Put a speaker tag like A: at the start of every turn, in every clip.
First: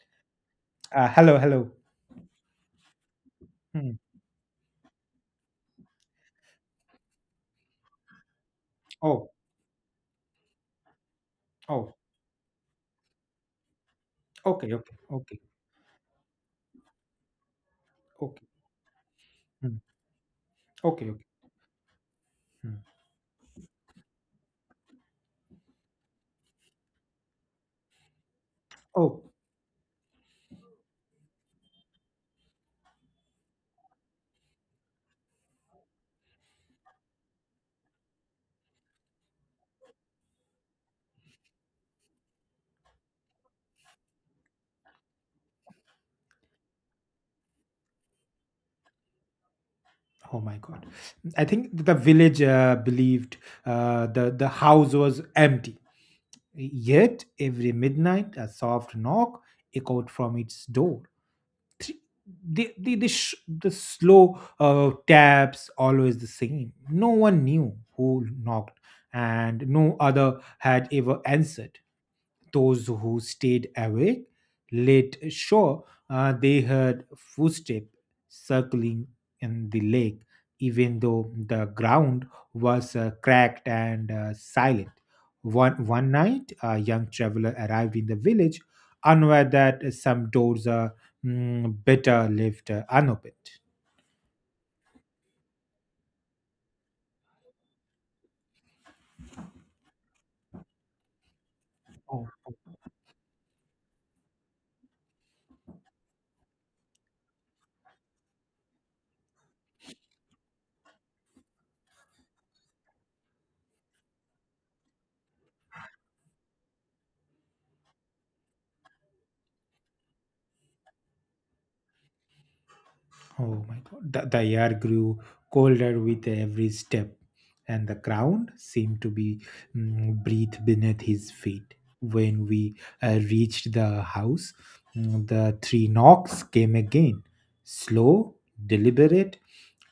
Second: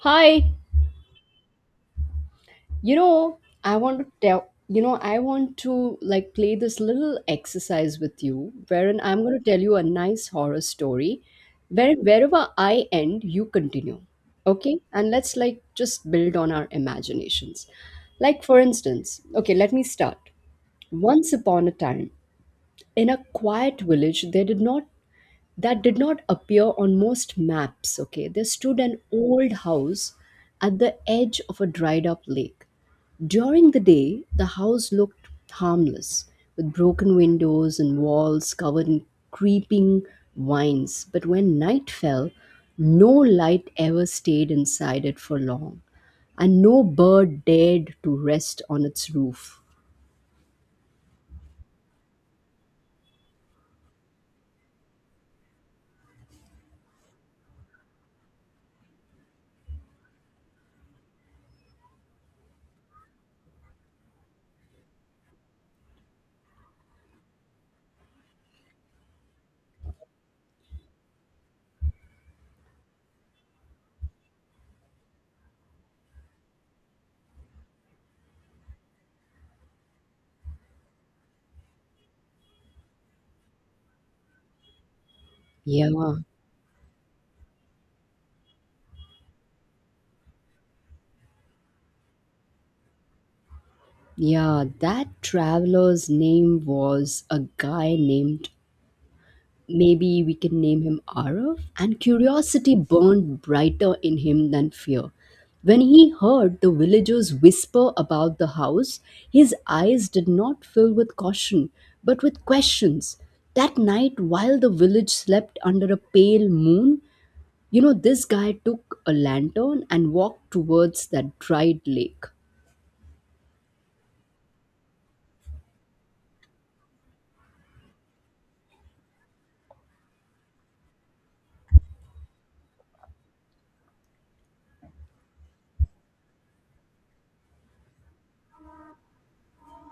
A: Hi,
B: Hello, hello.
A: you know,
B: Hmm.
A: I want to like play this little exercise with you, wherein I'm
B: Oh,
A: going to tell you a nice horror story
B: oh,
A: wherever I end, you continue.
B: okay,
A: Okay?
B: okay,
A: And let's
B: okay,
A: like just build on our imaginations.
B: okay.
A: Like for instance, okay, let
B: Hmm.
A: me start.
B: Okay, okay.
A: Once upon a time,
B: Hmm.
A: in a quiet village, there did not that did not appear on most maps. Okay, there stood an
B: Oh,
A: old house at the edge of a dried up lake. During the day, the house looked harmless, with broken windows and walls covered in creeping vines. But when night fell, no light ever stayed inside it for long, and no bird dared to rest on its roof.
B: oh my God! I think the village believed the house was empty. Yet every midnight, a soft knock echoed from its door. Th- the slow taps always the same. No one knew who knocked, and no other had ever answered. Those who stayed awake late shore, they heard footsteps circling in the lake, even though the ground was cracked and silent. One,
A: Yeah,
B: one night, a young traveler arrived in the village, unaware that some doors are better left unopened.
A: yeah, that traveler's name was a guy named— maybe we can name him Arav. And curiosity burned brighter in him than fear. When he heard the villagers whisper about the house, his eyes did not fill with caution, but with questions. That night, while the village slept under a pale moon, this guy took a lantern and walked towards that dried lake.
B: Oh my God. The air grew colder with every step, and the ground seemed to be breathed beneath his feet. When we reached the house, the three knocks came again, slow, deliberate,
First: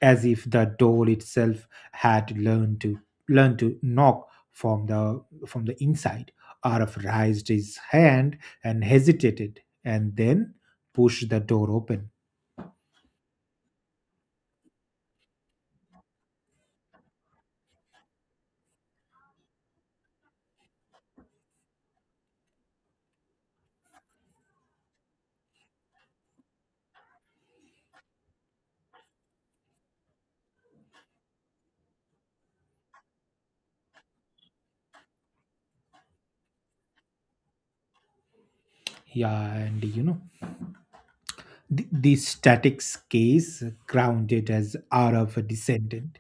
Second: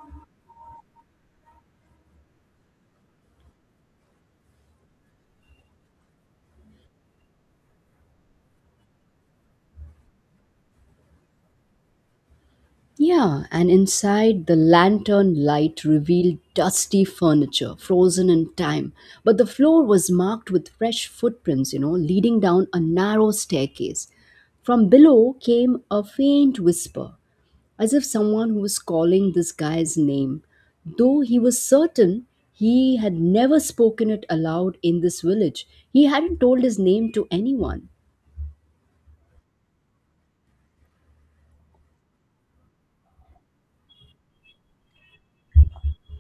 B: as if the door itself had learned to knock from the inside. Araf raised his hand and hesitated, and then pushed the door open.
A: Yeah, and inside, the lantern light revealed dusty furniture, frozen in time. But the floor was marked with fresh footprints, leading down a narrow staircase. From below came a faint whisper, as if someone who was calling this guy's name. Though he was certain he had never spoken it aloud in this village, he hadn't told his name to anyone.
B: Yeah, and you know, the statics case grounded as R of a descendant,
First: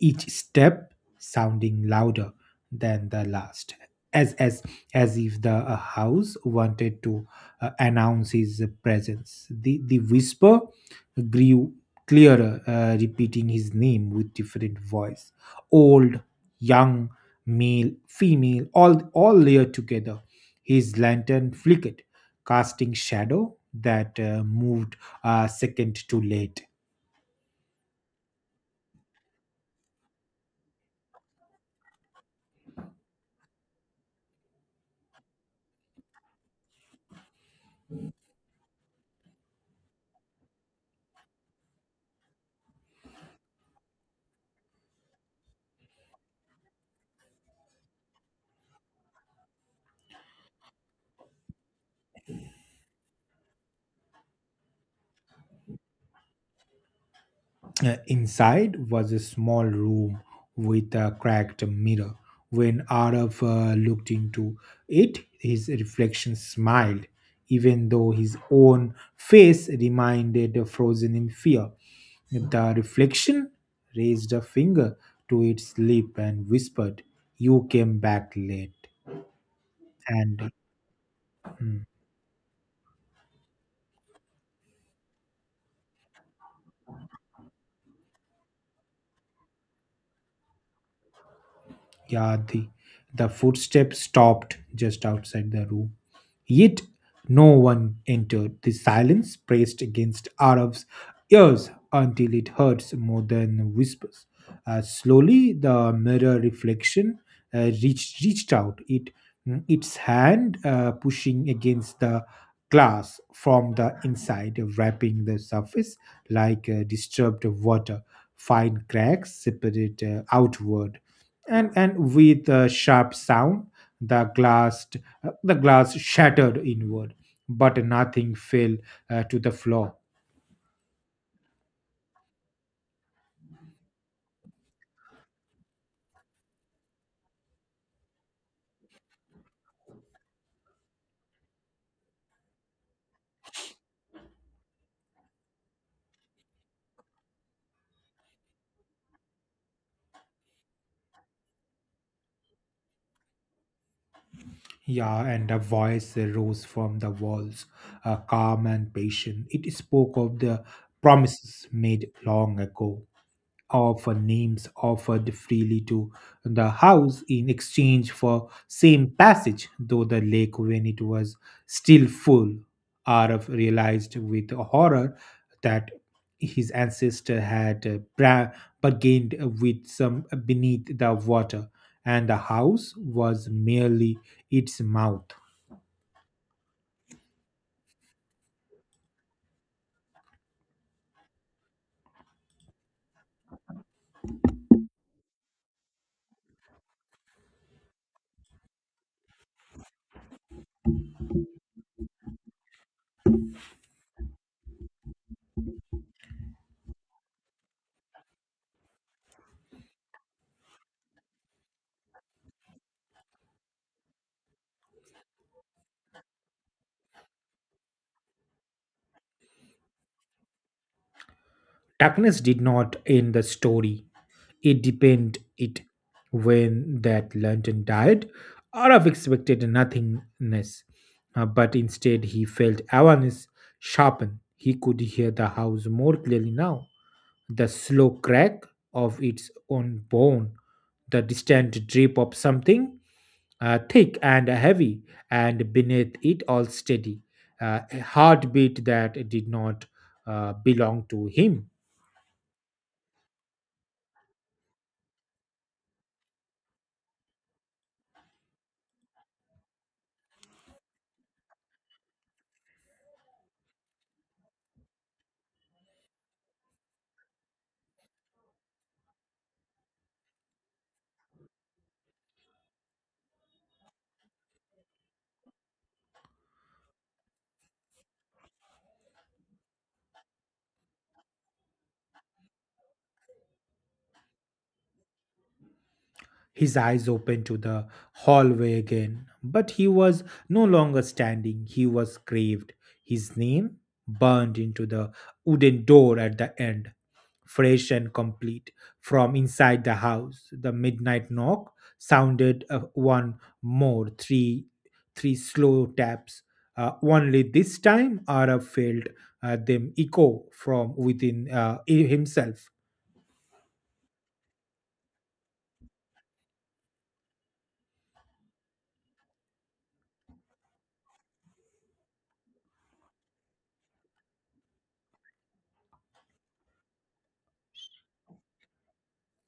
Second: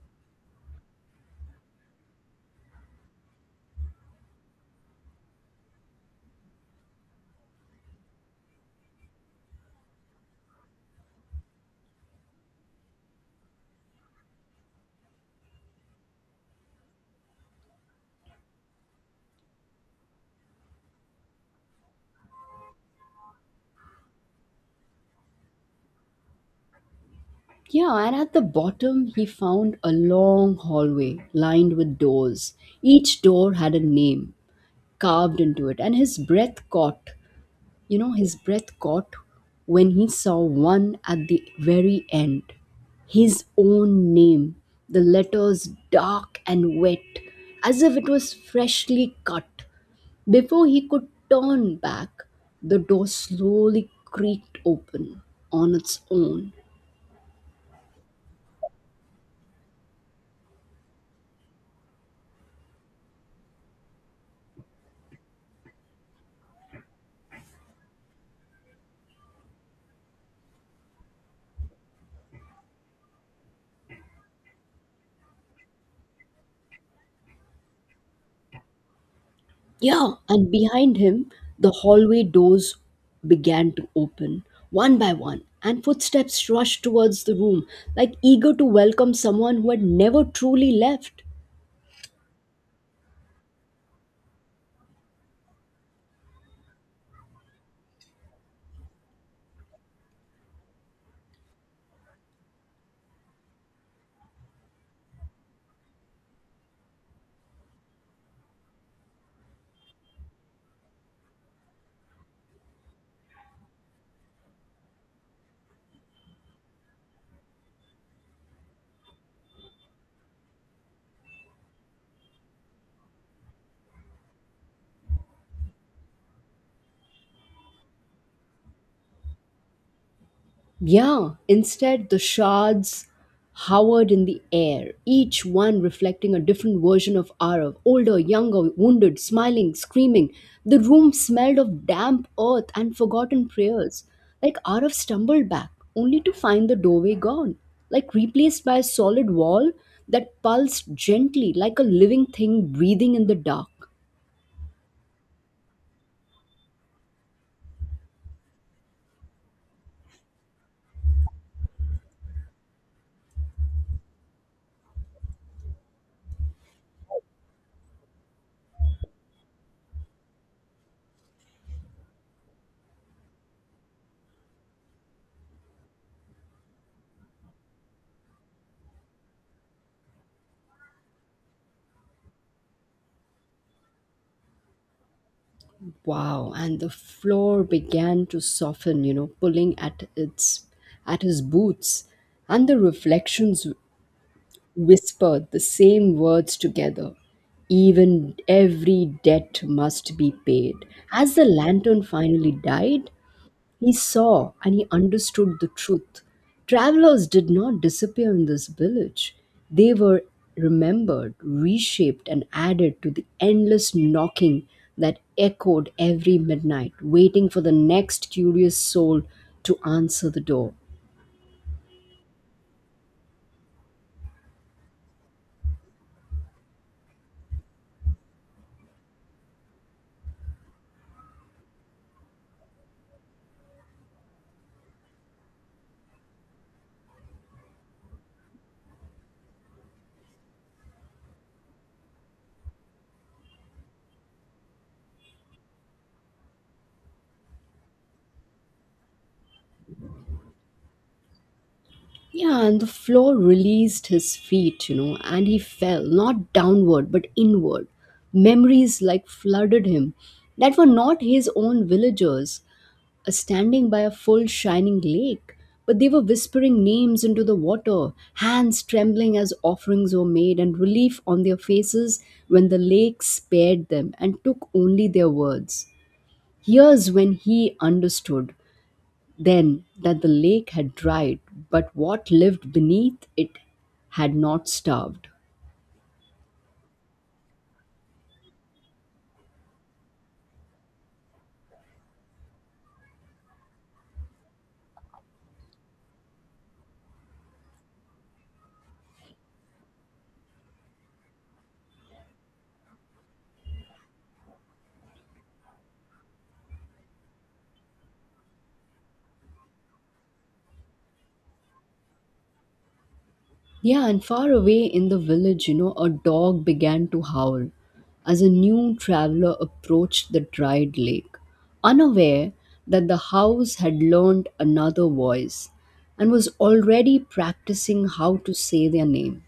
B: each step sounding louder than the last, as as as if the house wanted to announce his presence. The whisper grew clearer, repeating his name with different voice, old, young, male, female, all layered together. His lantern flickered casting shadow that moved a second too late.
A: Yeah, and at the bottom, he found a long hallway lined with doors. Each door had a name carved into it, and his breath caught. His breath caught when he saw one at the very end. His own name, the letters dark and wet, as if it was freshly cut. Before he could turn back, the door slowly creaked open on its own.
B: Inside was a small room with a cracked mirror. When Araf looked into it, his reflection smiled, even though his own face remained frozen in fear. The reflection raised a finger to its lip and whispered, "You came back late."
A: Yeah, and
B: And
A: behind him, the hallway doors began to open, one by one, and footsteps rushed towards the room, like eager to welcome someone who had never truly left.
B: Yeah, the footsteps stopped just outside the room. Yet no one entered. The silence pressed against Arab's ears until it hurts more than whispers. Slowly, the mirror reflection reached out, its hand pushing against the glass from the inside, wrapping the surface like disturbed water. Fine cracks separate outward and with a sharp sound the glass the glass shattered inward but nothing fell to the floor.
A: Yeah, instead, the shards hovered in the air, each one reflecting a different version of Arav— older, younger, wounded, smiling, screaming. The room smelled of damp earth and forgotten prayers. Like Arav stumbled back, only to find the doorway gone, like replaced by a solid wall that pulsed gently like a living thing breathing in the dark.
B: Yeah, and a voice rose from the walls, calm and patient. It spoke of the promises made long ago, of names offered freely to the house in exchange for same passage, though the lake, when it was still full, Arav realized with horror that his ancestor had bargained with some beneath the water, and the house was merely its mouth.
A: Wow, and the floor began to soften, pulling at its at his boots, and the reflections whispered the same words together. Even every debt must be paid. As the lantern finally died, he saw and he understood the truth. Travelers did not disappear in this village. They were remembered, reshaped, and added to the endless knocking that echoed every midnight, waiting for the next curious soul to answer the door.
B: Darkness did not end the story. It deepened it. When that lantern died, Arav expected nothingness, but instead he felt awareness sharpen. He could hear the house more clearly now. The slow crack of its own bone, the distant drip of something thick and heavy, and beneath it all steady, a heartbeat that did not belong to him.
A: Yeah, and the floor released his feet, and he fell, not downward, but inward. Memories like flooded him that were not his own— villagers, standing by a full shining lake, but they were whispering names into the water, hands trembling as offerings were made, and relief on their faces when the lake spared them and took only their words. Here's when he understood then that the lake had dried, but what lived beneath it had not starved.
B: His eyes opened to the hallway again. But he was no longer standing, he was craved. His name burned into the wooden door at the end, fresh and complete from inside the house. The midnight knock sounded one more, three, three slow taps. Only this time, Arab felt them echo from within himself.
A: Yeah, and far away in the village, a dog began to howl as a new traveler approached the dried lake, unaware that the house had learned another voice and was already practicing how to say their name.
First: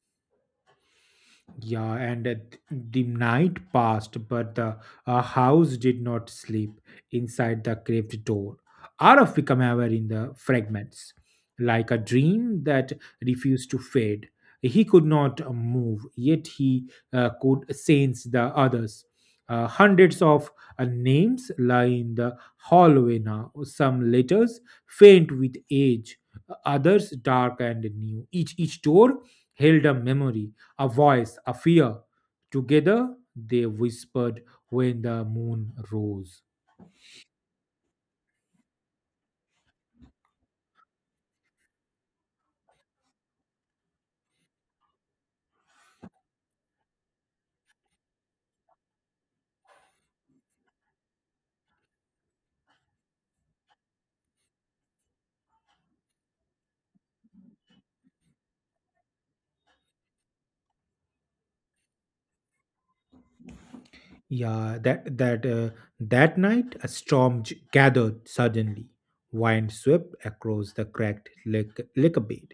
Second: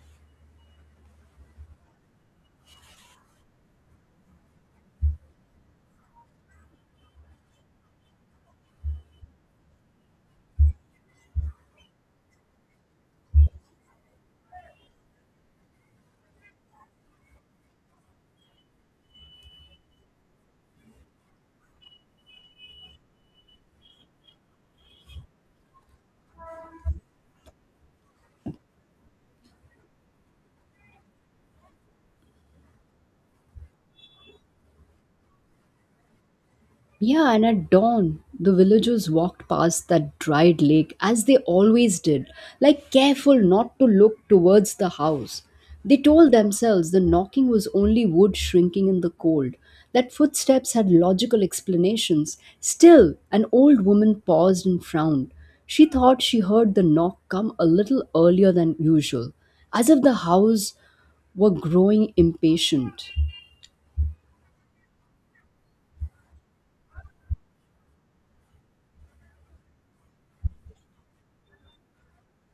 B: Yeah, and the night passed, but the house did not sleep inside the cracked door. Araf became aware in the fragments, like a dream that refused to fade. He could not move, yet he could sense the others. Hundreds of names lie in the hallway now. Some letters faint with age, others dark and new. Each door held a memory, a voice, a fear. Together they whispered when the moon rose.
A: Yeah, and at dawn, the villagers walked past that dried lake as they always did, like careful not to look towards the house. They told themselves the knocking was only wood shrinking in the cold, that footsteps had logical explanations. Still, an old woman paused and frowned. She thought she heard the knock come a little earlier than usual, as if the house were growing impatient.
B: Yeah, that night a storm gathered suddenly. Wind swept across the cracked lake bed,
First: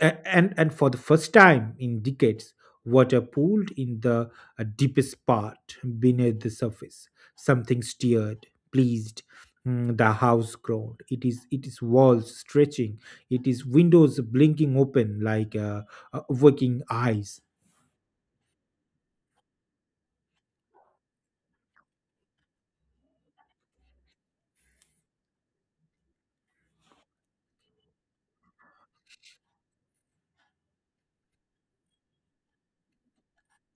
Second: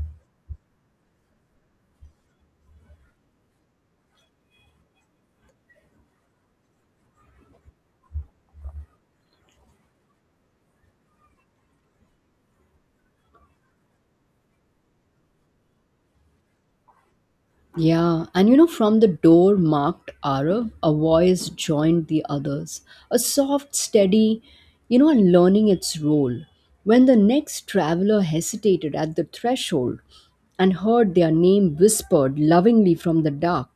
B: and for the first time in decades water pooled in the deepest part. Beneath the surface something stirred, pleased. Mm, the house groaned, it is walls stretching, it is windows blinking open like waking eyes.
A: Yeah, and, from the door marked Arav, a voice joined the others. A soft, steady, and learning its role. When the next traveler hesitated at the threshold and heard their name whispered lovingly from the dark,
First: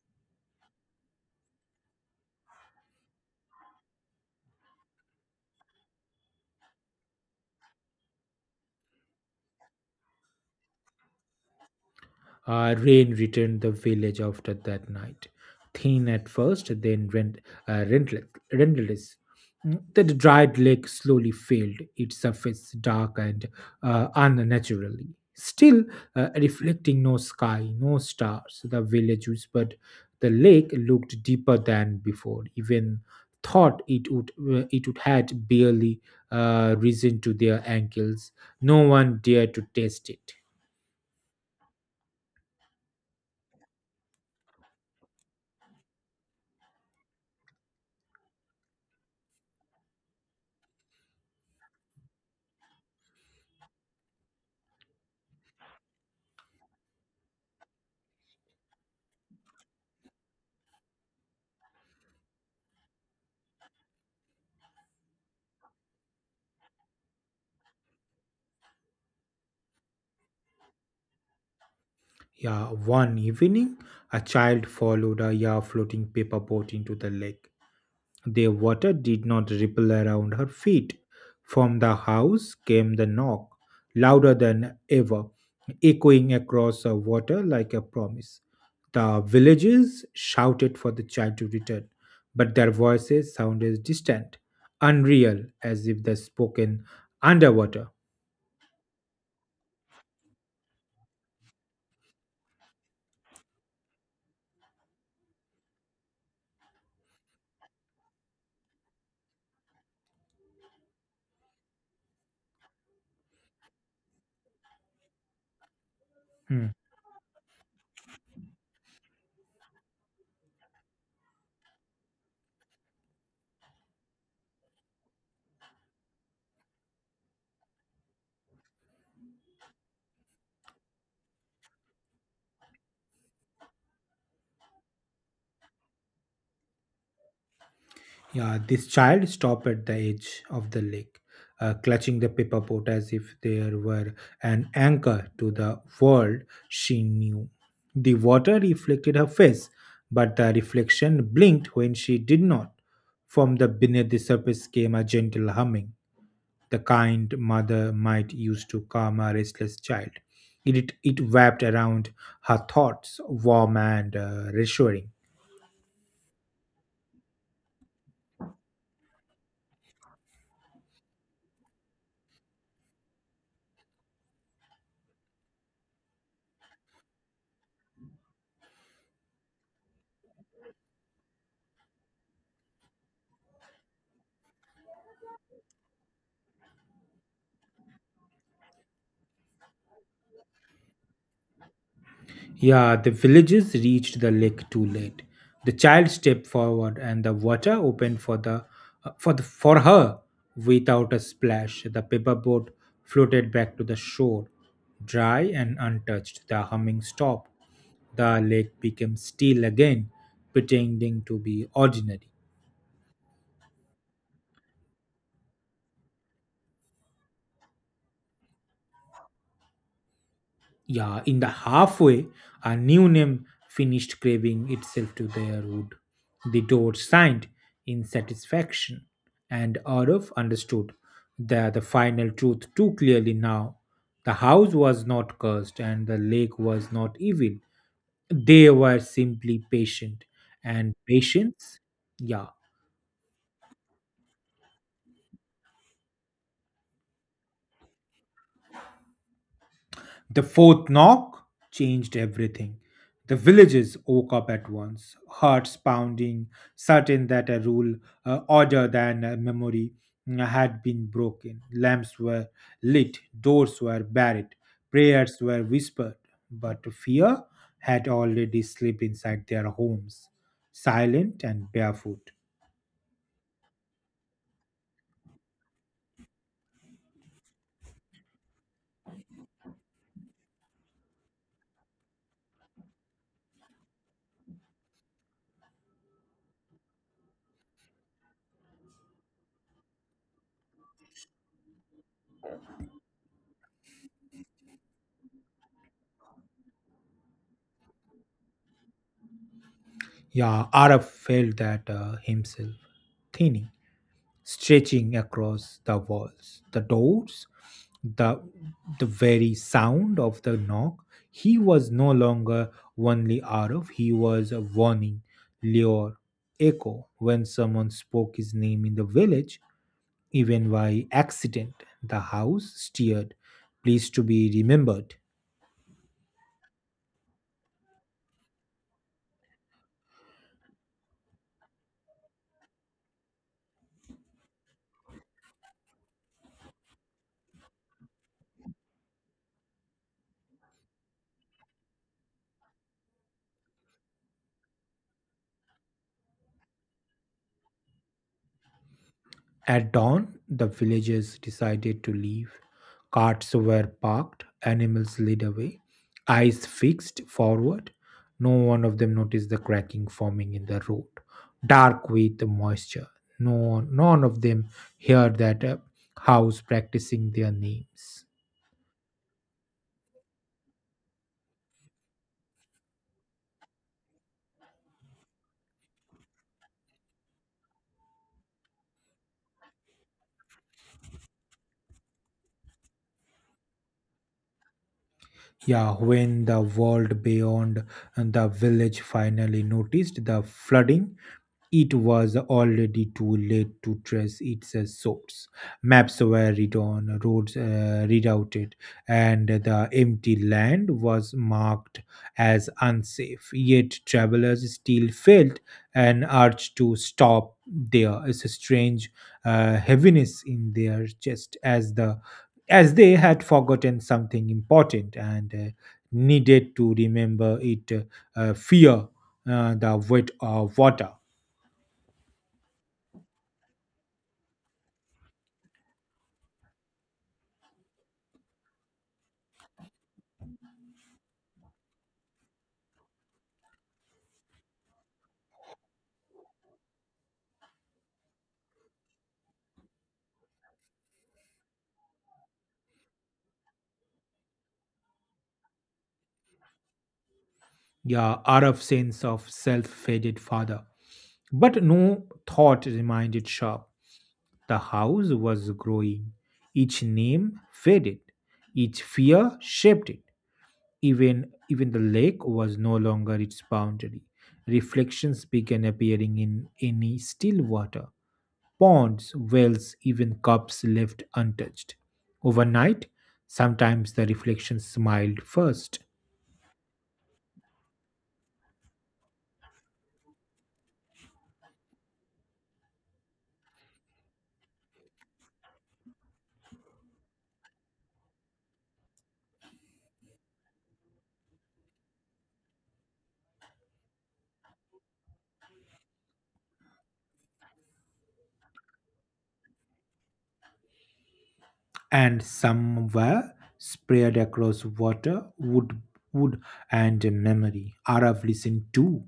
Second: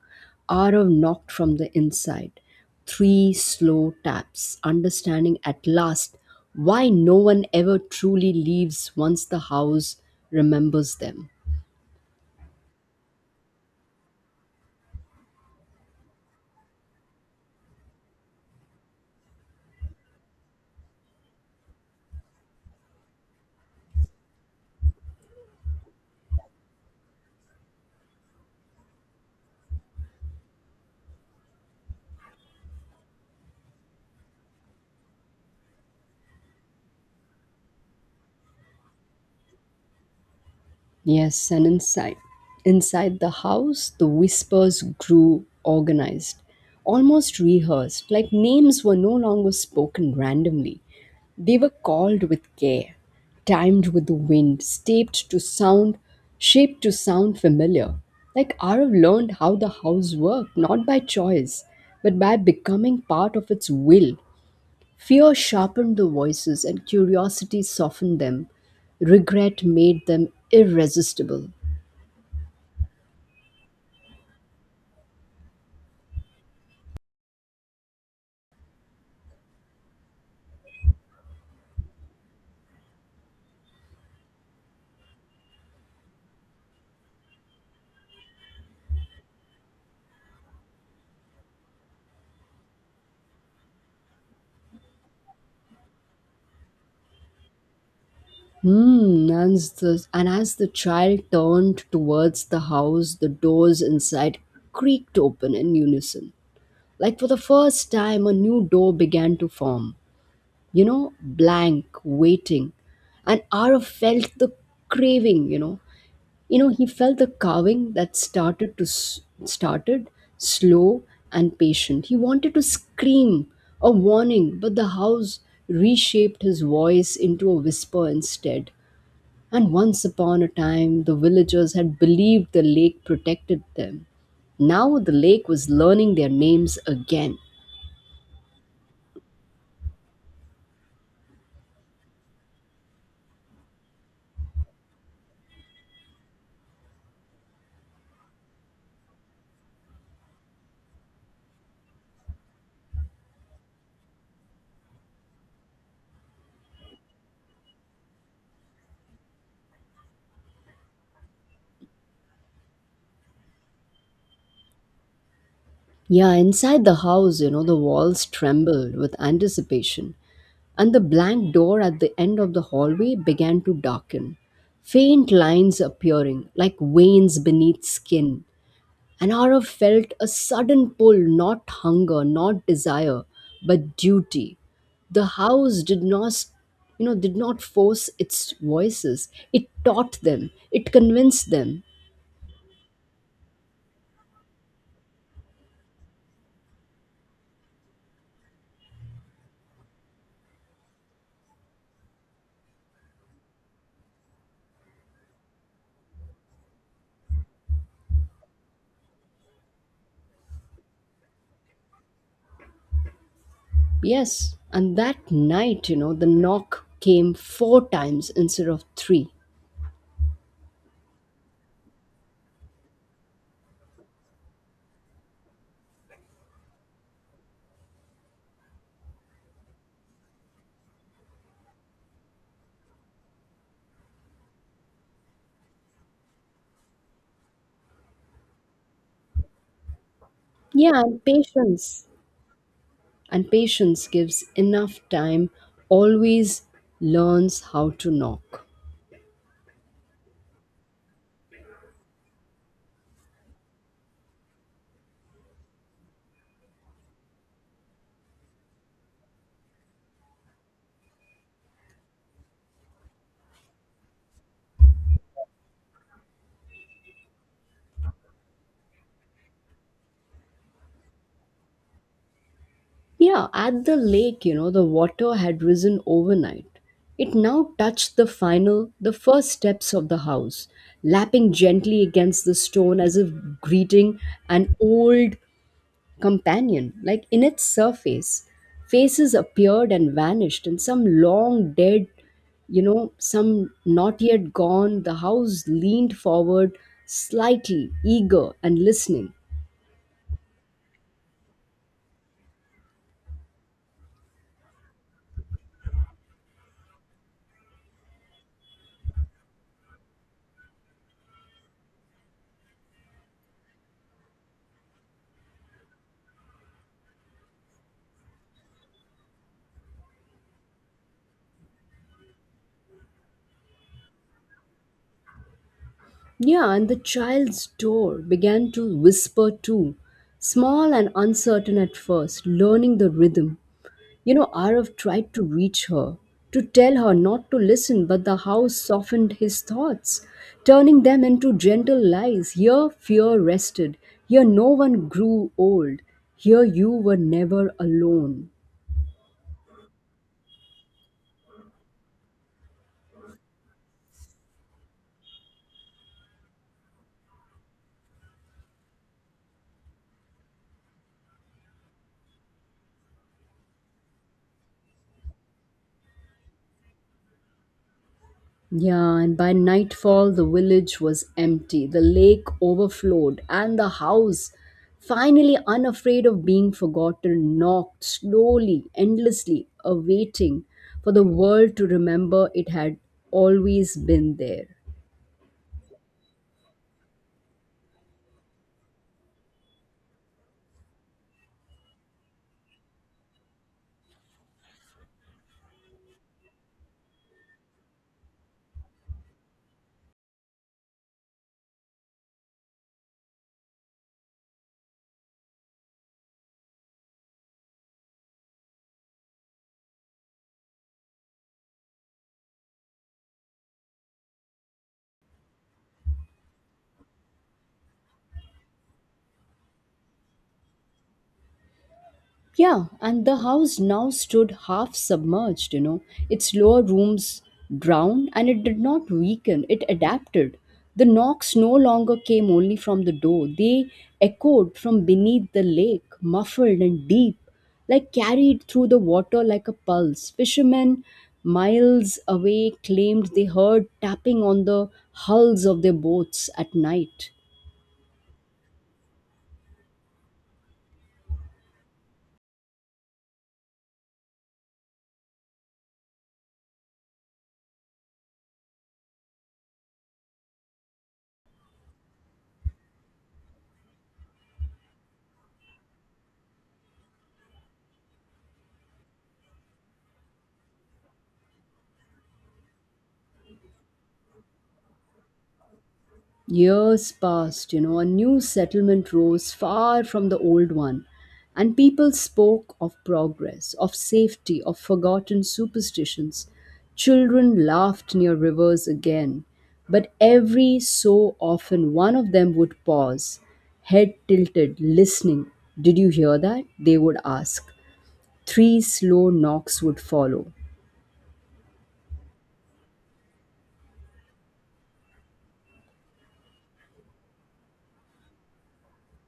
A: Arav knocked from the inside. Three slow taps, understanding at last why no one ever truly leaves once the house remembers them.
B: Rain returned the village after that night, thin at first, then rent, uh, rentle- relentless. Mm, the dried lake slowly filled, its surface dark and unnaturally. Still, reflecting no sky, no stars, the village whispered. The lake looked deeper than before. Even thought it would, it would had barely risen to their ankles. No one dared to taste it.
A: Yes, and inside the house, the whispers grew organized, almost rehearsed, like names were no longer spoken randomly. They were called with care, timed with the wind, shaped to sound familiar. Like Arav learned how the house worked, not by choice, but by becoming part of its will. Fear sharpened the voices and curiosity softened them. Regret made them irresistible.
B: Yeah, one evening, a child followed a, yeah, floating paper boat into the lake. The water did not ripple around her feet. From the house came the knock, louder than ever, echoing across the water like a promise. The villagers shouted for the child to return, but their voices sounded distant, unreal, as if they spoken underwater.
A: Hmm, and as the child turned towards the house, the doors inside creaked open in unison. Like for the first time, a new door began to form. Blank, waiting. And Ara felt the craving, you know, you
B: Hmm.
A: know he felt the carving that started slow and patient. He wanted to scream a warning, but the house reshaped his voice into a whisper instead. And once upon a time the villagers had believed the lake protected them. Now the lake was learning their names again.
B: Yeah, this child stopped at the edge of the lake, clutching the paper boat as if there were an anchor to the world she knew. The water reflected her face, but the reflection blinked when she did not. From the beneath the surface came a gentle humming, the kind mother might use to calm a restless child. It wrapped around her thoughts, warm and reassuring.
A: Yeah, inside the house, the walls trembled with anticipation, and the blank door at the end of the hallway began to darken, faint lines appearing like veins beneath skin. Anara felt a sudden pull, not hunger, not desire, but duty. The house did not, did not force its voices. It taught them. It convinced them.
B: Yeah, the villagers reached the lake too late. The child stepped forward, and the water opened for the for her without a splash. The paper boat floated back to the shore, dry and untouched. The humming stopped. The lake became still again, pretending to be ordinary.
A: Yes, and that night, the knock came four times instead of three.
B: Yeah, in the halfway, a new name finished craving itself to their wood. The door signed in satisfaction, and Arif understood that the final truth too clearly now. The house was not cursed, and the lake was not evil. They were simply patient, and
A: Yeah, and
B: patience,
A: patience.
B: yeah.
A: And patience gives enough time, always learns how to knock.
B: The fourth knock changed everything. The villagers woke up at once, hearts pounding, certain that a rule, order than a memory, had been broken. Lamps were lit, doors were barred, prayers were whispered, but fear had already slipped inside their homes, silent and barefoot.
A: Yeah, at the lake, the water had risen overnight. It now touched the first steps of the house, lapping gently against the stone as if greeting an old companion, like in its surface. Faces appeared and vanished, and some long dead, some not yet gone. The house leaned forward slightly, eager and listening.
B: Yeah, Arab felt that himself, thinning, stretching across the walls, the doors, the the very sound of the knock. He was no longer only out, he was a warning, lure, echo. When someone spoke his name in the village, even by accident, the house stirred, pleased to be remembered.
A: Yeah, and the child's door began to whisper too, small and uncertain at first, learning the rhythm. Arav tried to reach her, to tell her not to listen, but the house softened his thoughts, turning them into gentle lies. Here fear rested, here no one grew old, here you were never alone.
B: At dawn, the villagers decided to leave. Carts were parked, animals led away, eyes fixed forward. No one of them noticed the cracking forming in the road, dark with moisture. No, none of them heard that house practicing their names.
A: Yeah, and by nightfall, the village was empty, the lake overflowed, and the house, finally unafraid of being forgotten, knocked slowly, endlessly, awaiting for the world to remember it had always been there.
B: Yeah, when the world beyond and the village finally noticed the flooding, it was already too late to trace its source. Maps were redone, roads rerouted, and the empty land was marked as unsafe. Yet travelers still felt an urge to stop. There is a strange heaviness in their chest as the as they had forgotten something important and needed to remember it. Fear, the weight of water.
A: Yeah, and the house now stood half submerged. Its lower rooms drowned, and it did not weaken, it adapted. The knocks no longer came only from the door, they echoed from beneath the lake, muffled and deep, like carried through the water like a pulse. Fishermen miles away claimed they heard tapping on the hulls of their boats at night.
B: Yeah, Araf's sense of self faded farther. But no thought reminded Sharp. The house was growing. Each name faded. Each fear shaped it. Even the lake was no longer its boundary. Reflections began appearing in any still water. Ponds, wells, even cups left untouched. Overnight, sometimes the reflection smiled first,
A: Years passed, a new settlement rose far from the old one, and people spoke of progress, of safety, of forgotten superstitions. Children laughed near rivers again, but every so often one of them would pause, head tilted, listening. Did you hear that? They would ask. Three slow knocks would follow.
B: and some were spread across water, wood, and memory. Arav listened too,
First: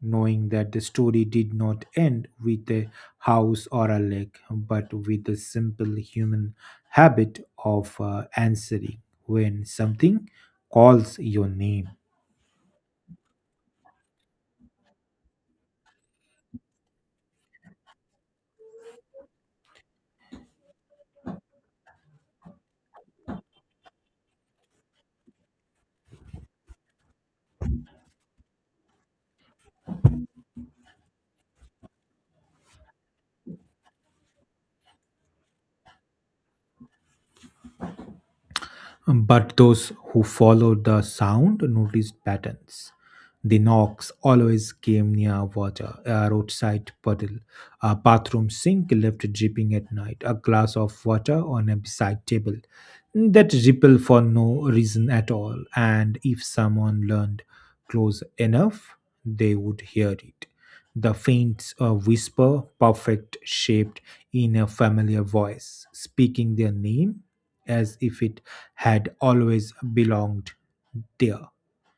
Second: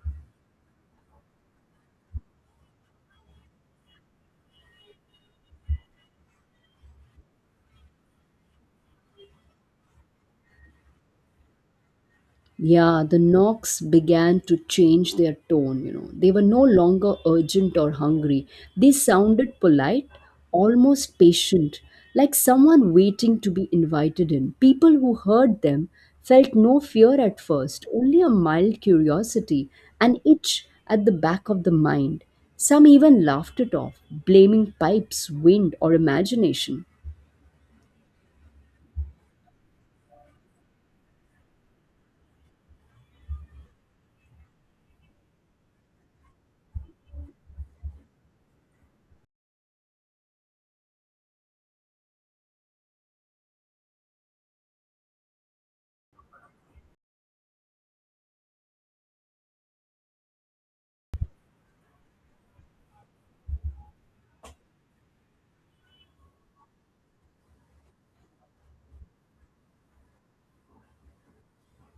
B: knowing that the story did not end with a house or a lake, but with the simple human habit of answering when something calls your name.
A: Yeah, the knocks began to change their tone. They were no longer urgent or hungry. They sounded polite, almost patient, like someone waiting to be invited in. People who heard them felt no fear at first, only a mild curiosity, an itch at the back of the mind. Some even laughed it off, blaming pipes, wind, or imagination.
B: But those who followed the sound noticed patterns. The knocks always came near water, a roadside puddle, a bathroom sink left dripping at night, a glass of water on a beside table that ripple for no reason at all. And if someone learned close enough, they would hear it. The faint whisper, perfect shaped in a familiar voice, speaking their name as if it had always belonged there.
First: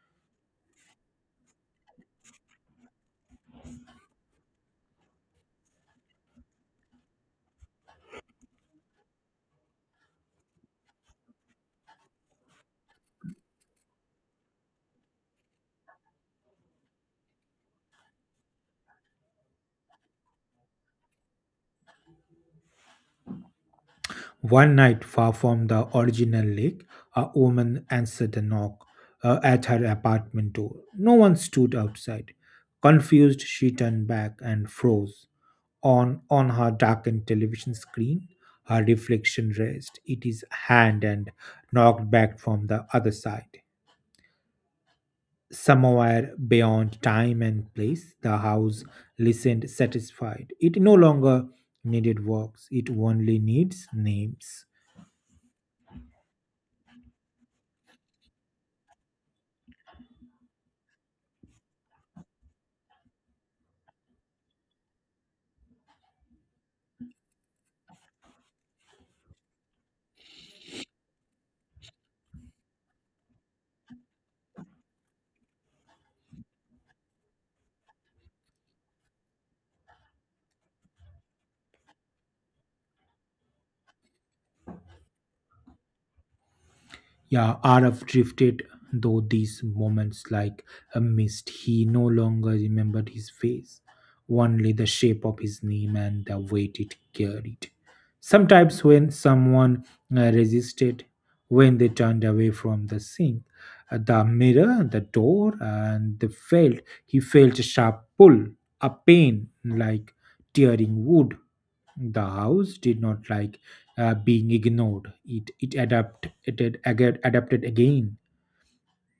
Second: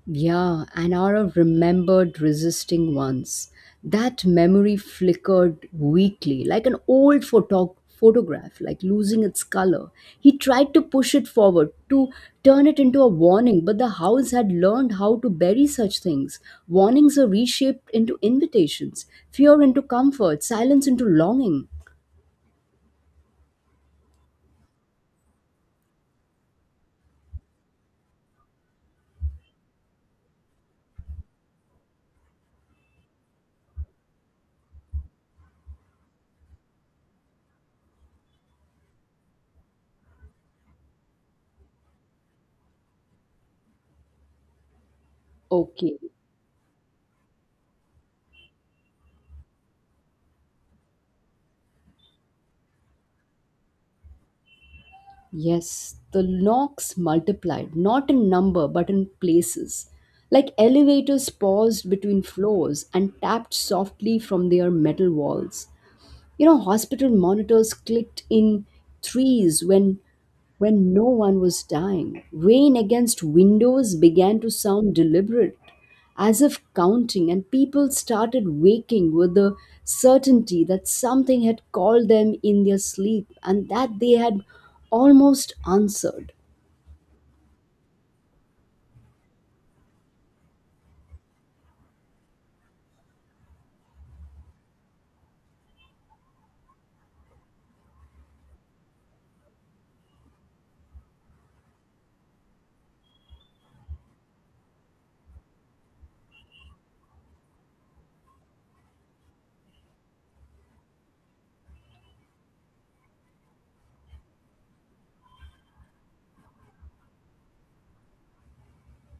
A: Yeah, and Aura remembered resisting once. That memory flickered weakly, like an old photograph, like losing its color. He tried to push it forward, to turn it into a warning, but the house had learned how to bury such things. Warnings are reshaped into invitations, fear into comfort, silence into longing.
B: One night, far from the original lake, a woman answered a knock at her apartment door. No one stood outside. Confused, she turned back and froze. On her darkened television screen, her reflection raised It is hand and knocked back from the other side,
A: Okay.
B: somewhere beyond time and place. The house listened satisfied. It no longer needed works, it only needs names.
A: Yes, the knocks multiplied, not in number, but in places. Like elevators paused between floors and tapped softly from their metal walls. Hospital monitors clicked in threes when no one was dying. Rain against windows began to sound deliberate, as if counting, and people started waking with the certainty that something had called them in their sleep and that they had almost answered.
B: Yeah, Araf drifted though these moments like a mist. He no longer remembered his face, only the shape of his name and the weight it carried. Sometimes, when someone resisted, when they turned away from the sink, the mirror, the door, and they felt he felt a sharp pull, a pain like tearing wood. The house did not like being ignored. It adapted again.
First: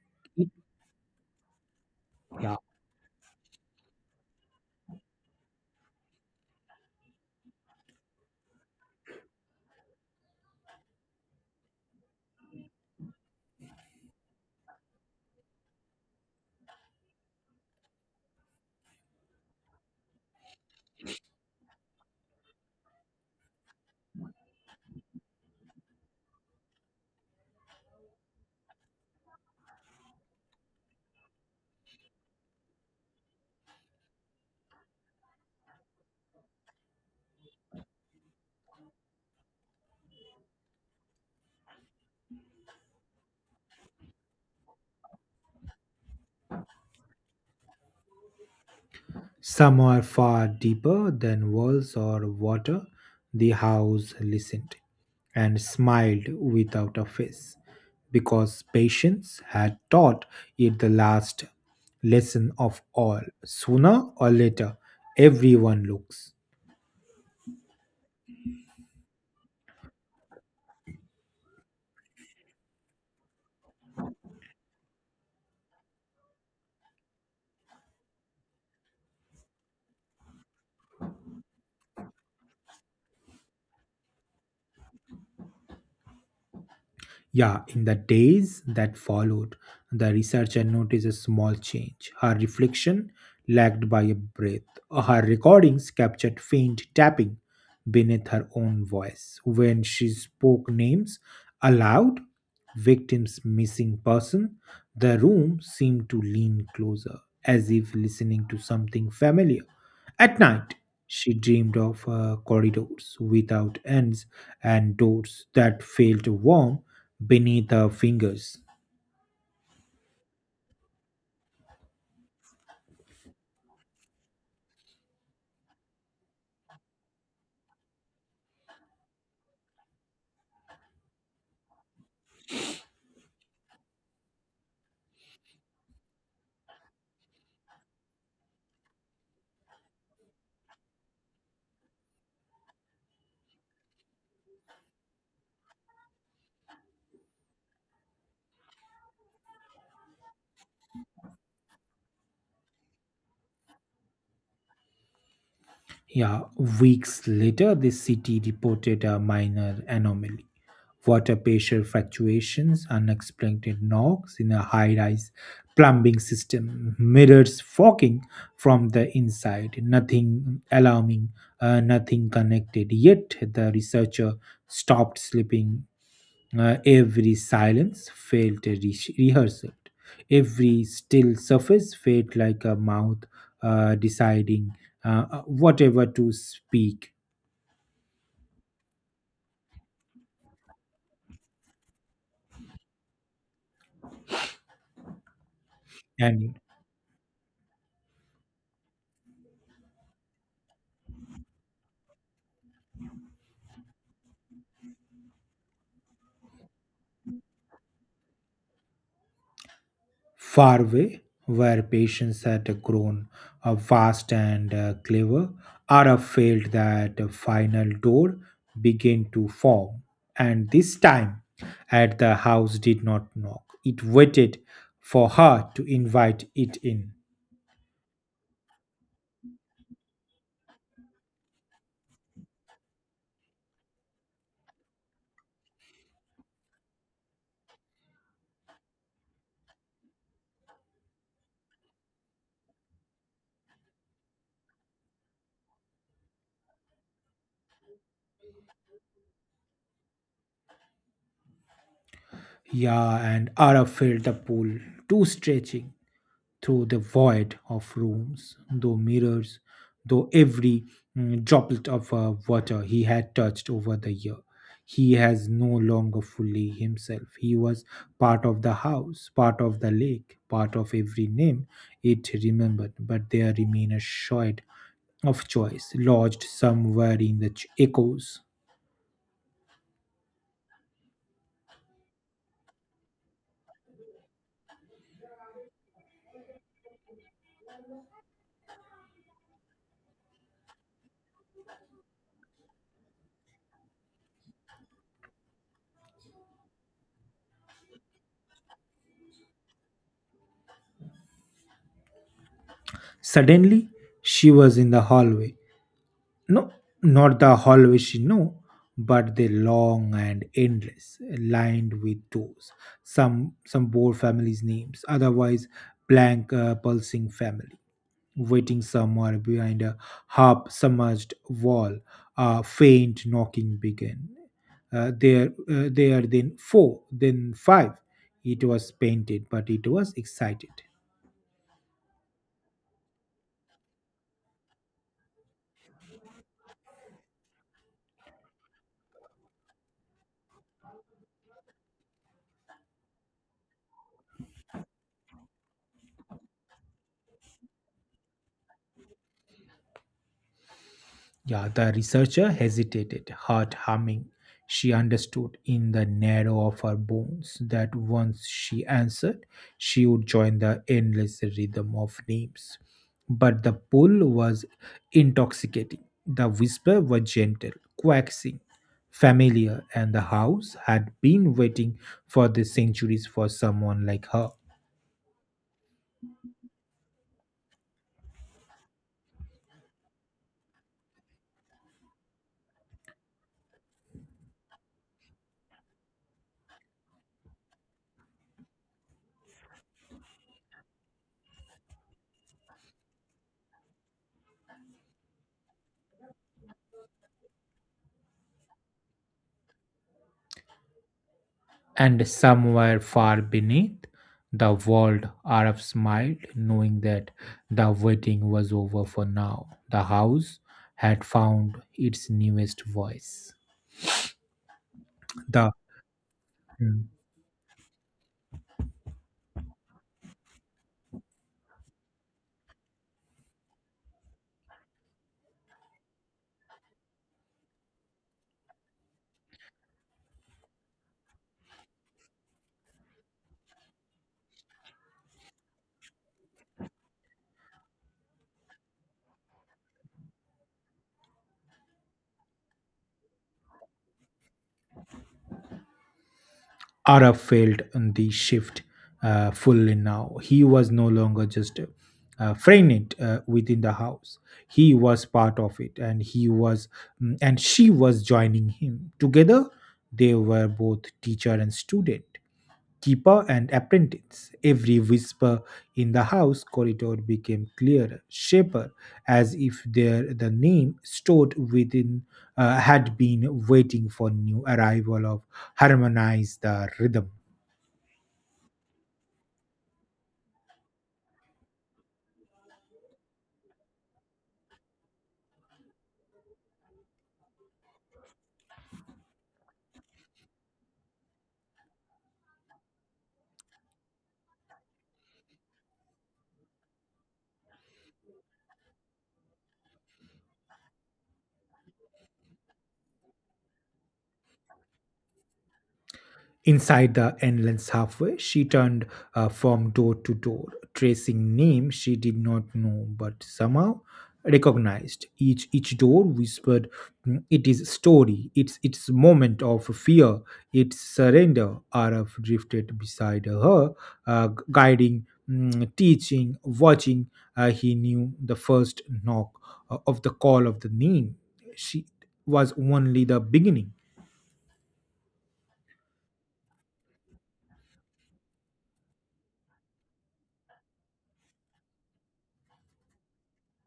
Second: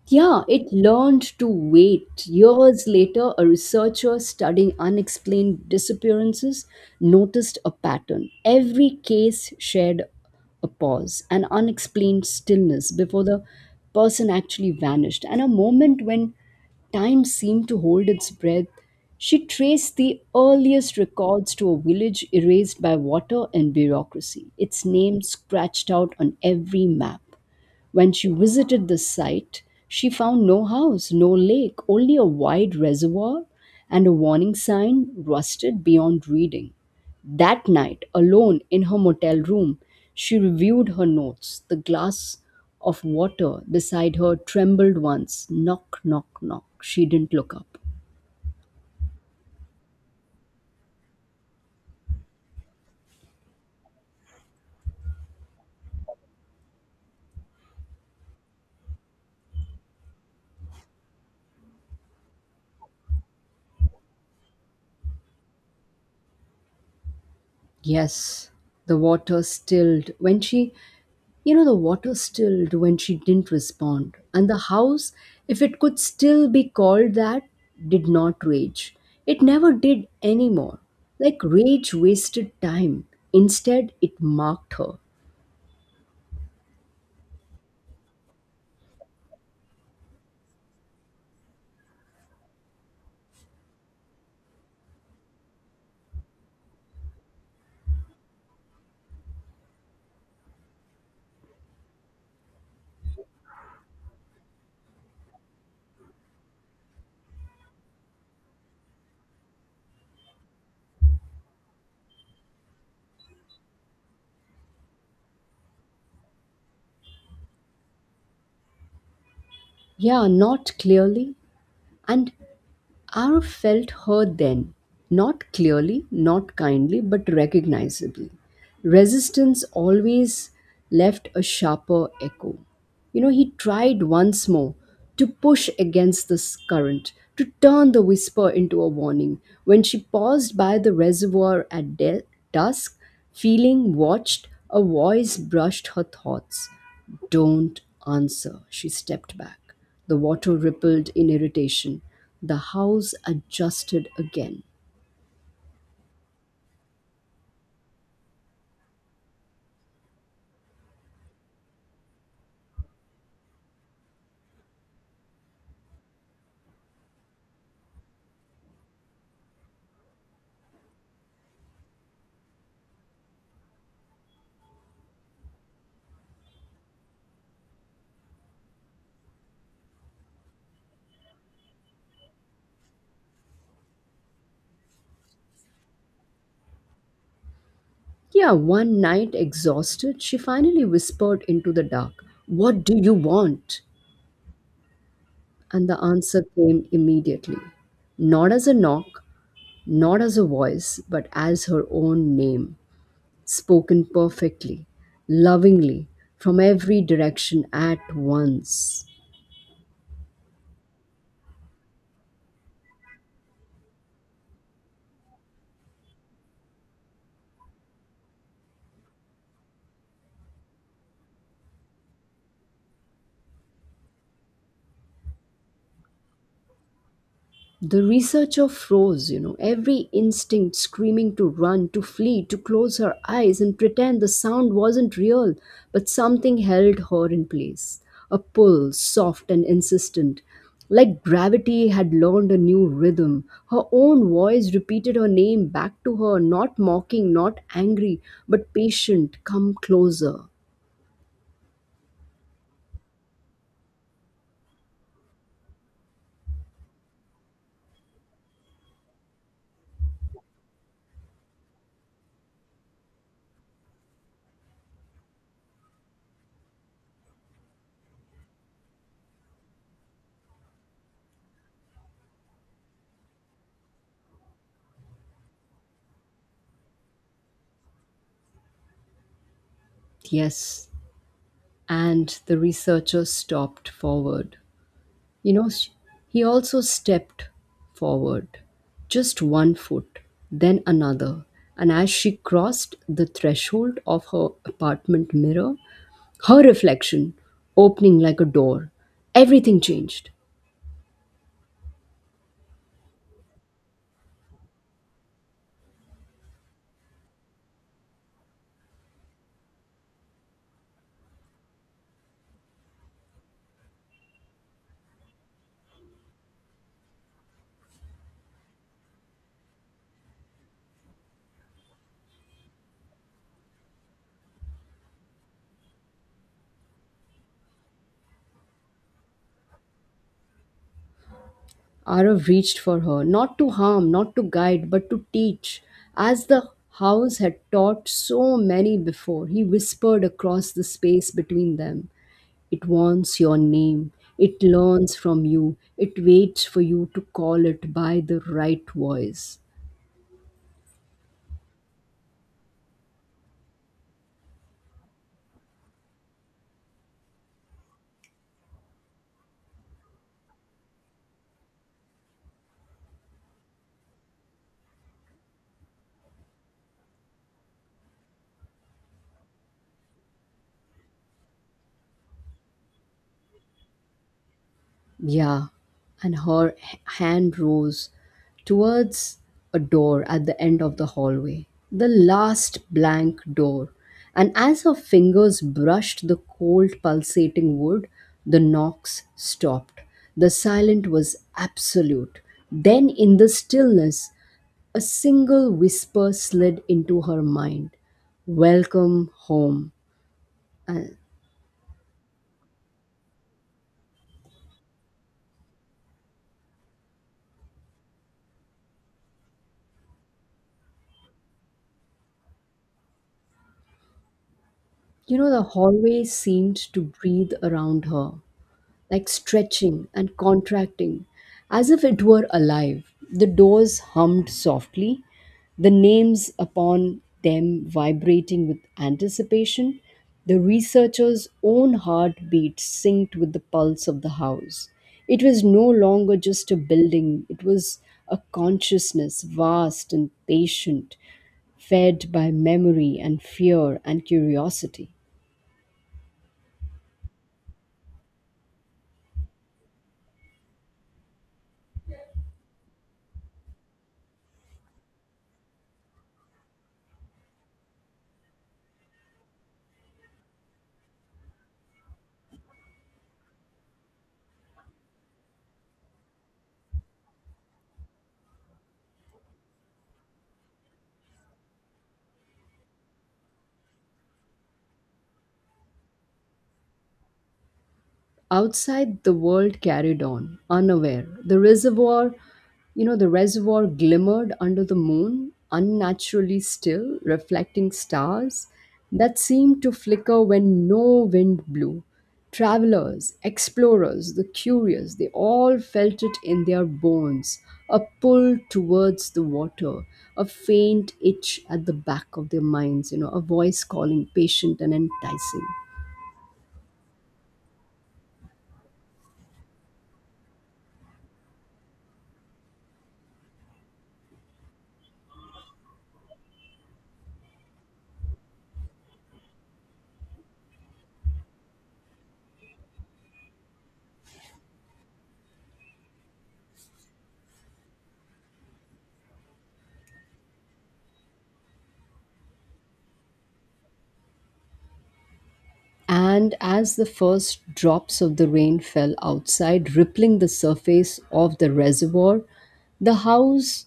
A: Yeah,
B: It-
A: it learned to wait.
B: Yeah.
A: Years later, a researcher studying unexplained disappearances noticed a pattern. Every case shared a pause, an unexplained stillness before the person actually vanished, and a moment when time seemed to hold its breath. She traced the earliest records to a village erased by water and bureaucracy, its name scratched out on every map. When she visited the site, she found no house, no lake, only a wide reservoir and a warning sign rusted beyond reading. That night, alone in her motel room, she reviewed her notes. The glass of water beside her trembled once. Knock, knock, knock. She didn't look up.
B: Some are far deeper than walls or water. The house listened and smiled without a face, because patience had taught it the last lesson of all. Sooner or later, everyone looks.
A: Yes, the water stilled when she, you know, the water stilled when she didn't respond. And the house, if it could still be called that, did not rage. It never did anymore. Like rage wasted time. Instead, it marked her.
B: Yeah, in the days that followed, the researcher noticed a small change. Her reflection lagged by a breath. Her recordings captured faint tapping beneath her own voice. When she spoke names aloud, victims missing person, the room seemed to lean closer, as if listening to something familiar. At night, she dreamed of corridors without ends and doors that felt warm beneath her fingers.
A: Yeah, not clearly and Our felt her then, not clearly, not kindly, but recognizably. Resistance always left a sharper echo. You know, he tried once more to push against this current, to turn the whisper into a warning. When she paused by the reservoir at dusk, feeling watched, a voice brushed her thoughts. Don't answer. She stepped back. The water rippled in irritation. The house adjusted again.
B: Yeah, weeks later, the city reported a minor anomaly. Water pressure fluctuations, unexplained knocks in a high rise plumbing system, mirrors fogging from the inside, nothing alarming, nothing connected. Yet the researcher stopped sleeping. Every silence felt a rehearsal. Every still surface felt like a mouth deciding whatever to speak.
A: Yeah, one night, exhausted, she finally whispered into the dark, what do you want? And the answer
B: And
A: came immediately. Not as a knock, not as a voice, but as her own name, spoken perfectly, lovingly, from every direction at once.
B: far away, where patience had grown vast and clever, Ara felt that a final door began to form. And this time, at the house did not knock. It waited for her to invite it in.
A: The researcher froze, you know, every instinct screaming to run, to flee, to close her eyes and pretend the sound wasn't real, but something held her in place. A pull, soft and insistent, like gravity had learned a new rhythm. Her own voice repeated her name back to her, not mocking, not angry, but patient, come closer.
B: Yeah, and Ara felt the pull, too stretching through the void of rooms, though mirrors, though every droplet of water he had touched over the year. He has no longer fully himself. He was part of the house, part of the lake, part of every name it remembered, but there remained a shred of choice lodged somewhere in the echoes.
A: Yes, and the researcher stopped forward. You know, he also stepped forward, just one foot, then another. And as she crossed the threshold of her apartment mirror, her reflection opening like a door, everything changed.
B: Suddenly, she was in the hallway. No, not the hallway she knew, but the long and endless, lined with doors. Some bore families' names, otherwise blank, pulsing family, waiting somewhere behind a half submerged wall. A faint knocking began. There, there, then four, then five. It was painted, but it was excited.
A: Arav reached for her, not to harm, not to guide, but to teach. As the house had taught so many before, he whispered across the space between them. It wants your name. It learns from you. It waits for you to call it by the right voice.
B: Yeah, the researcher hesitated, heart humming. She understood in the narrow of her bones that once she answered, she would join the endless rhythm of names. But the pull was intoxicating. The whisper was gentle, coaxing, familiar, and the house had been waiting for the centuries for someone like her.
A: Yeah. And her hand rose towards a door at the end of the hallway, the last blank door. And as her fingers brushed the cold, pulsating wood, the knocks stopped. The silence was absolute. Then, in the stillness, a single whisper slid into her mind, welcome home. And
B: And somewhere far beneath the world, Arab smiled, knowing that the waiting was over for now. The house had found its newest voice.
A: you know, the
B: The
A: hallway seemed to
B: mm,
A: breathe around her, like stretching and contracting, as if it were alive. The doors hummed softly, the names upon them vibrating with anticipation, the researcher's own heartbeat synced with the pulse of the house. It was no longer just a building, it was a consciousness, vast and patient, fed by memory and fear and curiosity.
B: Arab felt the shift fully now. He was no longer just frightened within the house. He was part of it, and he was, and she was joining him. Together, they were both teacher and student keeper and apprentice. Every whisper in the house corridor became clearer, sharper, as if there the name stored within had been waiting for new arrival of harmonize the rhythm.
A: Outside, the world carried on, unaware. The reservoir glimmered under the moon, unnaturally still, reflecting stars that seemed to flicker when no wind blew. Travelers, explorers, the curious, they all felt it in their bones, a pull towards the water, a faint itch at the back of their minds, you know, a voice calling patient and enticing.
B: Inside the endless halfway, she turned from door to door, tracing names she did not know but somehow recognized. Each door whispered, It is story. It's its moment of fear. It's surrender." Araf drifted beside her, guiding, teaching, watching. He knew the first knock of the call of the name. She was only the beginning.
A: And as the first drops of the rain fell outside, rippling the surface of the reservoir, the house,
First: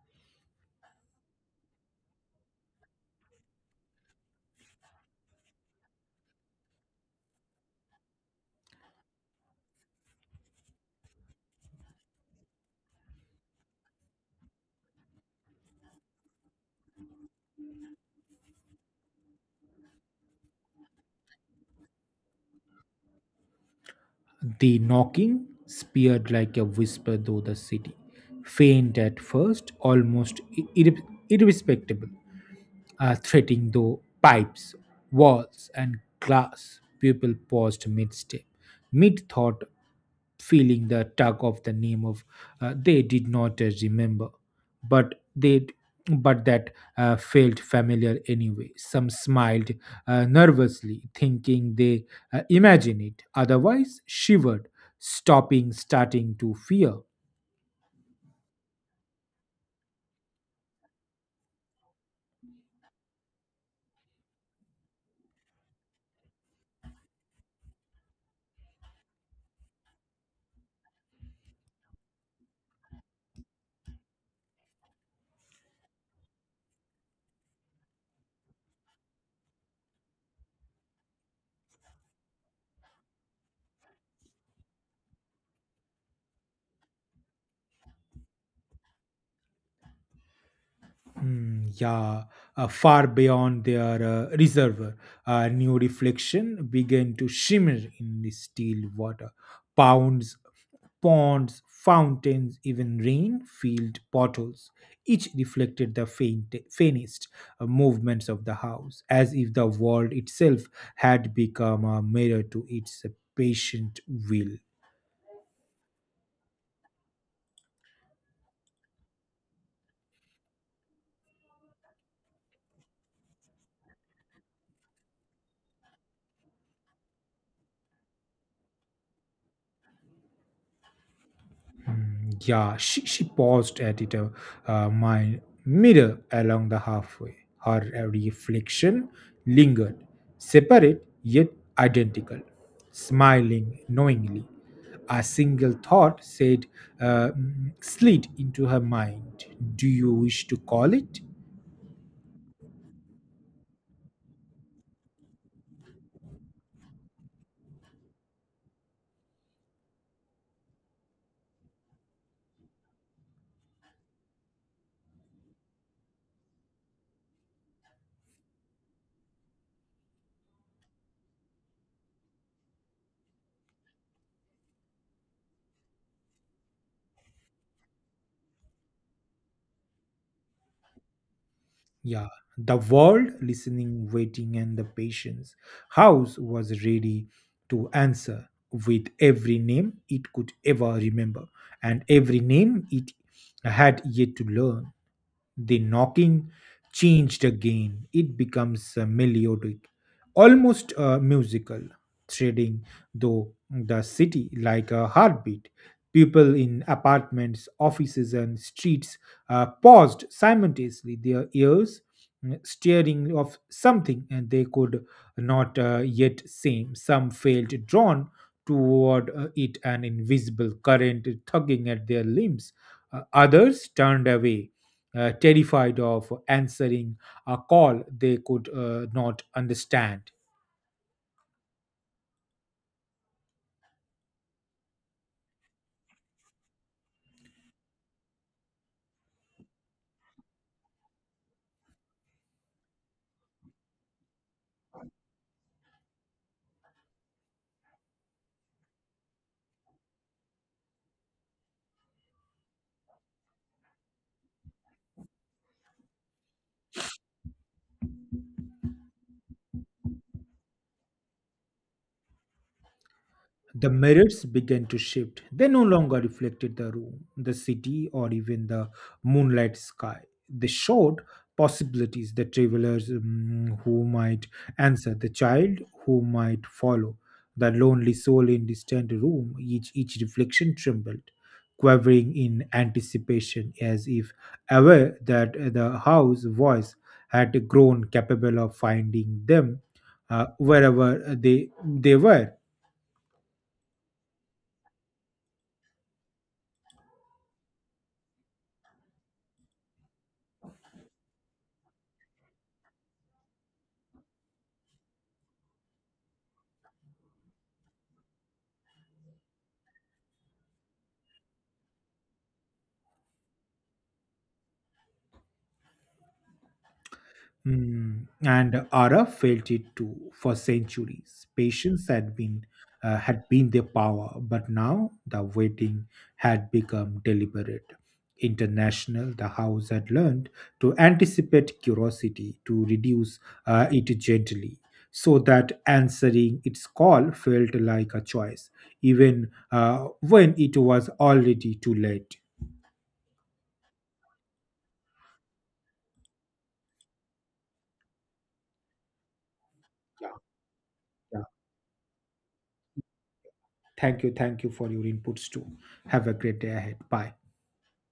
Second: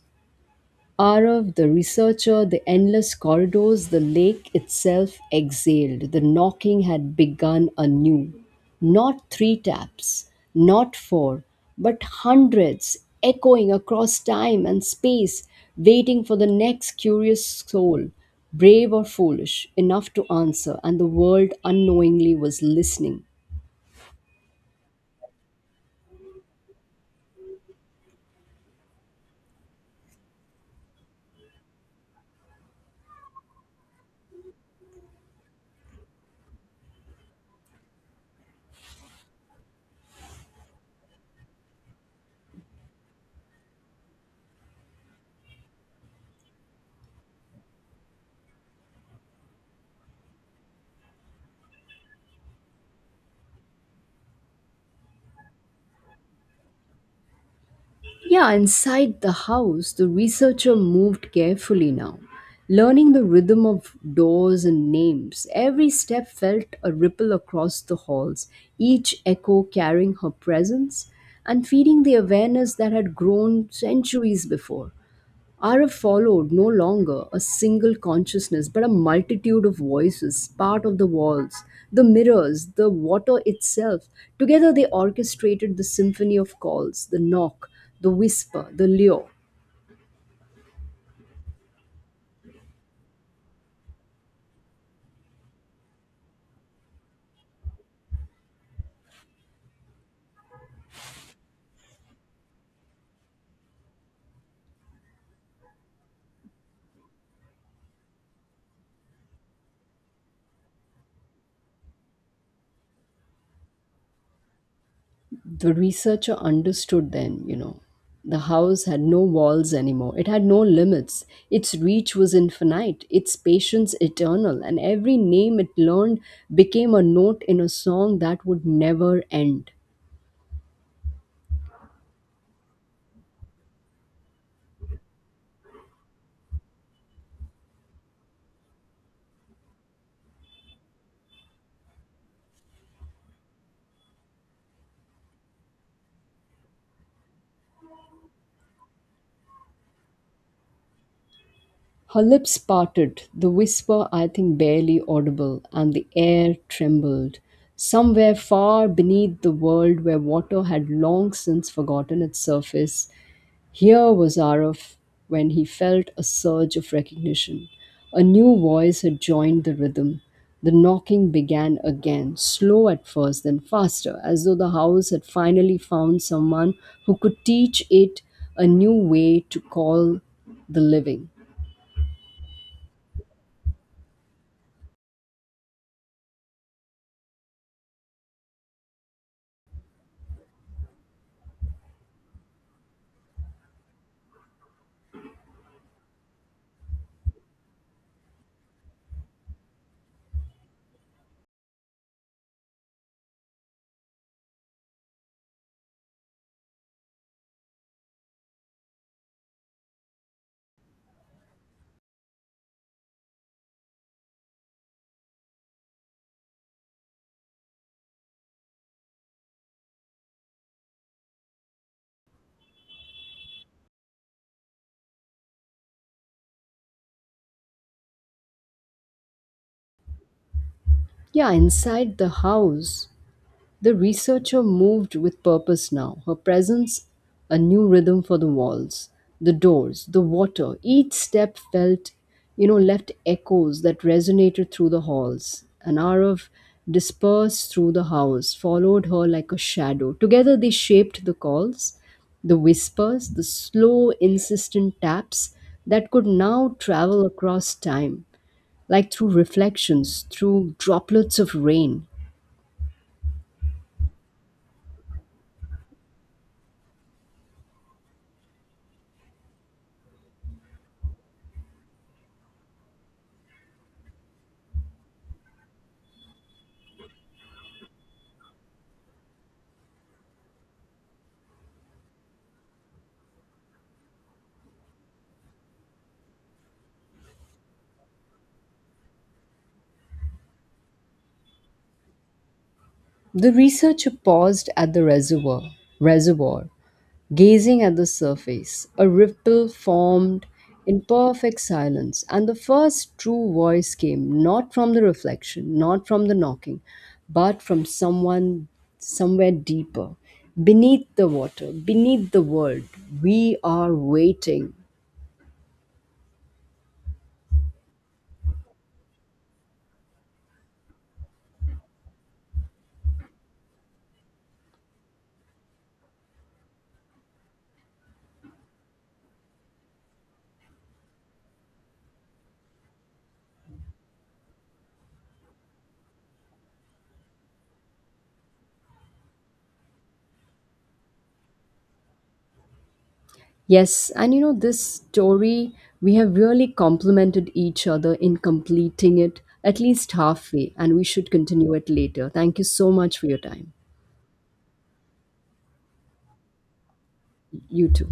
A: Arav, the researcher, the endless corridors, the lake itself exhaled. The knocking had begun anew. Not three taps, not four, but hundreds echoing across time and space, waiting for the next curious soul, brave or foolish, enough to answer, and the world unknowingly was listening.
B: The knocking speared like a whisper through the city, faint at first, almost irrespectable, threatening though pipes, walls, and glass. People paused mid step, mid thought, feeling the tug of the name of they did not remember but they but that felt familiar anyway some smiled nervously thinking they imagine it otherwise shivered stopping starting to fear.
A: Yeah, inside the house, the researcher moved carefully now, learning the rhythm of doors and names. Every step felt a ripple across the halls, each echo carrying her presence and feeding the awareness that had grown centuries before. Are followed no longer a single consciousness but a multitude of voices, part of the walls, the mirrors, the water itself. Together they orchestrated the symphony of calls, the knock, the whisper, the lure.
B: Yeah, far beyond their reservoir, a new reflection began to shimmer in the still water. Pounds, ponds, fountains, even rain-filled bottles, each reflected the faint, faintest movements of the house, as if the world itself had become a mirror to its patient will.
A: The researcher understood then, you know, the house had no walls anymore. It had no limits. Its reach was infinite, its patience eternal, and every name it learned became a note in a song that would never end.
B: Yeah, she paused at it, my mirror along the halfway. Her reflection lingered, separate yet identical, smiling knowingly. A single thought said, slid into her mind. Do you wish to call it?
A: Her lips parted, the whisper I think barely audible, and the air trembled. Somewhere far beneath the world where water had long since forgotten its surface, here was Arif, when he felt a surge of recognition. A new voice had joined the rhythm. The knocking began again, slow at first, then faster, as though the house had finally found someone who could teach it a new way to call the living.
B: Yeah, the world listening, waiting, and the patience. House was ready to answer with every name it could ever remember and every name it had yet to learn. The knocking changed again. It becomes melodic, almost musical, threading though the city like a heartbeat. People in apartments, offices, and streets paused simultaneously, their ears staring of something and they could not yet see. Some felt drawn toward it, an invisible current tugging at their limbs. Others turned away terrified of answering a call they could not understand.
A: Yeah, inside the house, the researcher moved with purpose now. Her presence, a new rhythm for the walls, the doors, the water. Each step felt, you know, left echoes that resonated through the halls. An hour of dispersed through the house followed her like a shadow. Together they shaped the calls, the whispers, the slow, insistent taps that could now travel across time like through reflections, through droplets of rain.
B: The mirrors began to shift. They no longer reflected the room, the city, or even the moonlight sky. They showed possibilities, the travelers who might answer, the child who might follow, the lonely soul in distant room. Each reflection trembled, quivering in anticipation, as if aware that the house voice had grown capable of finding them wherever they were.
A: The researcher paused at the reservoir, gazing at the surface. A ripple formed in perfect silence, and the first true voice came not from the reflection, not from the knocking, but from someone somewhere deeper. Beneath the water, beneath the world, we are waiting.
B: And Arab felt it too for centuries. Patience had been had been their power, but now the waiting had become deliberate. International, the house had learned to anticipate curiosity, to reduce it gently, so that answering its call felt like a choice, even when it was already too late.
A: Yes, and you know, this story, we have really complemented each other in completing it at least
B: Yeah.
A: halfway, and we should
B: Yeah.
A: continue it later. Thank you so much for your time.
B: Thank you. Thank you for your inputs too. Have a great day ahead. Bye.
A: You too.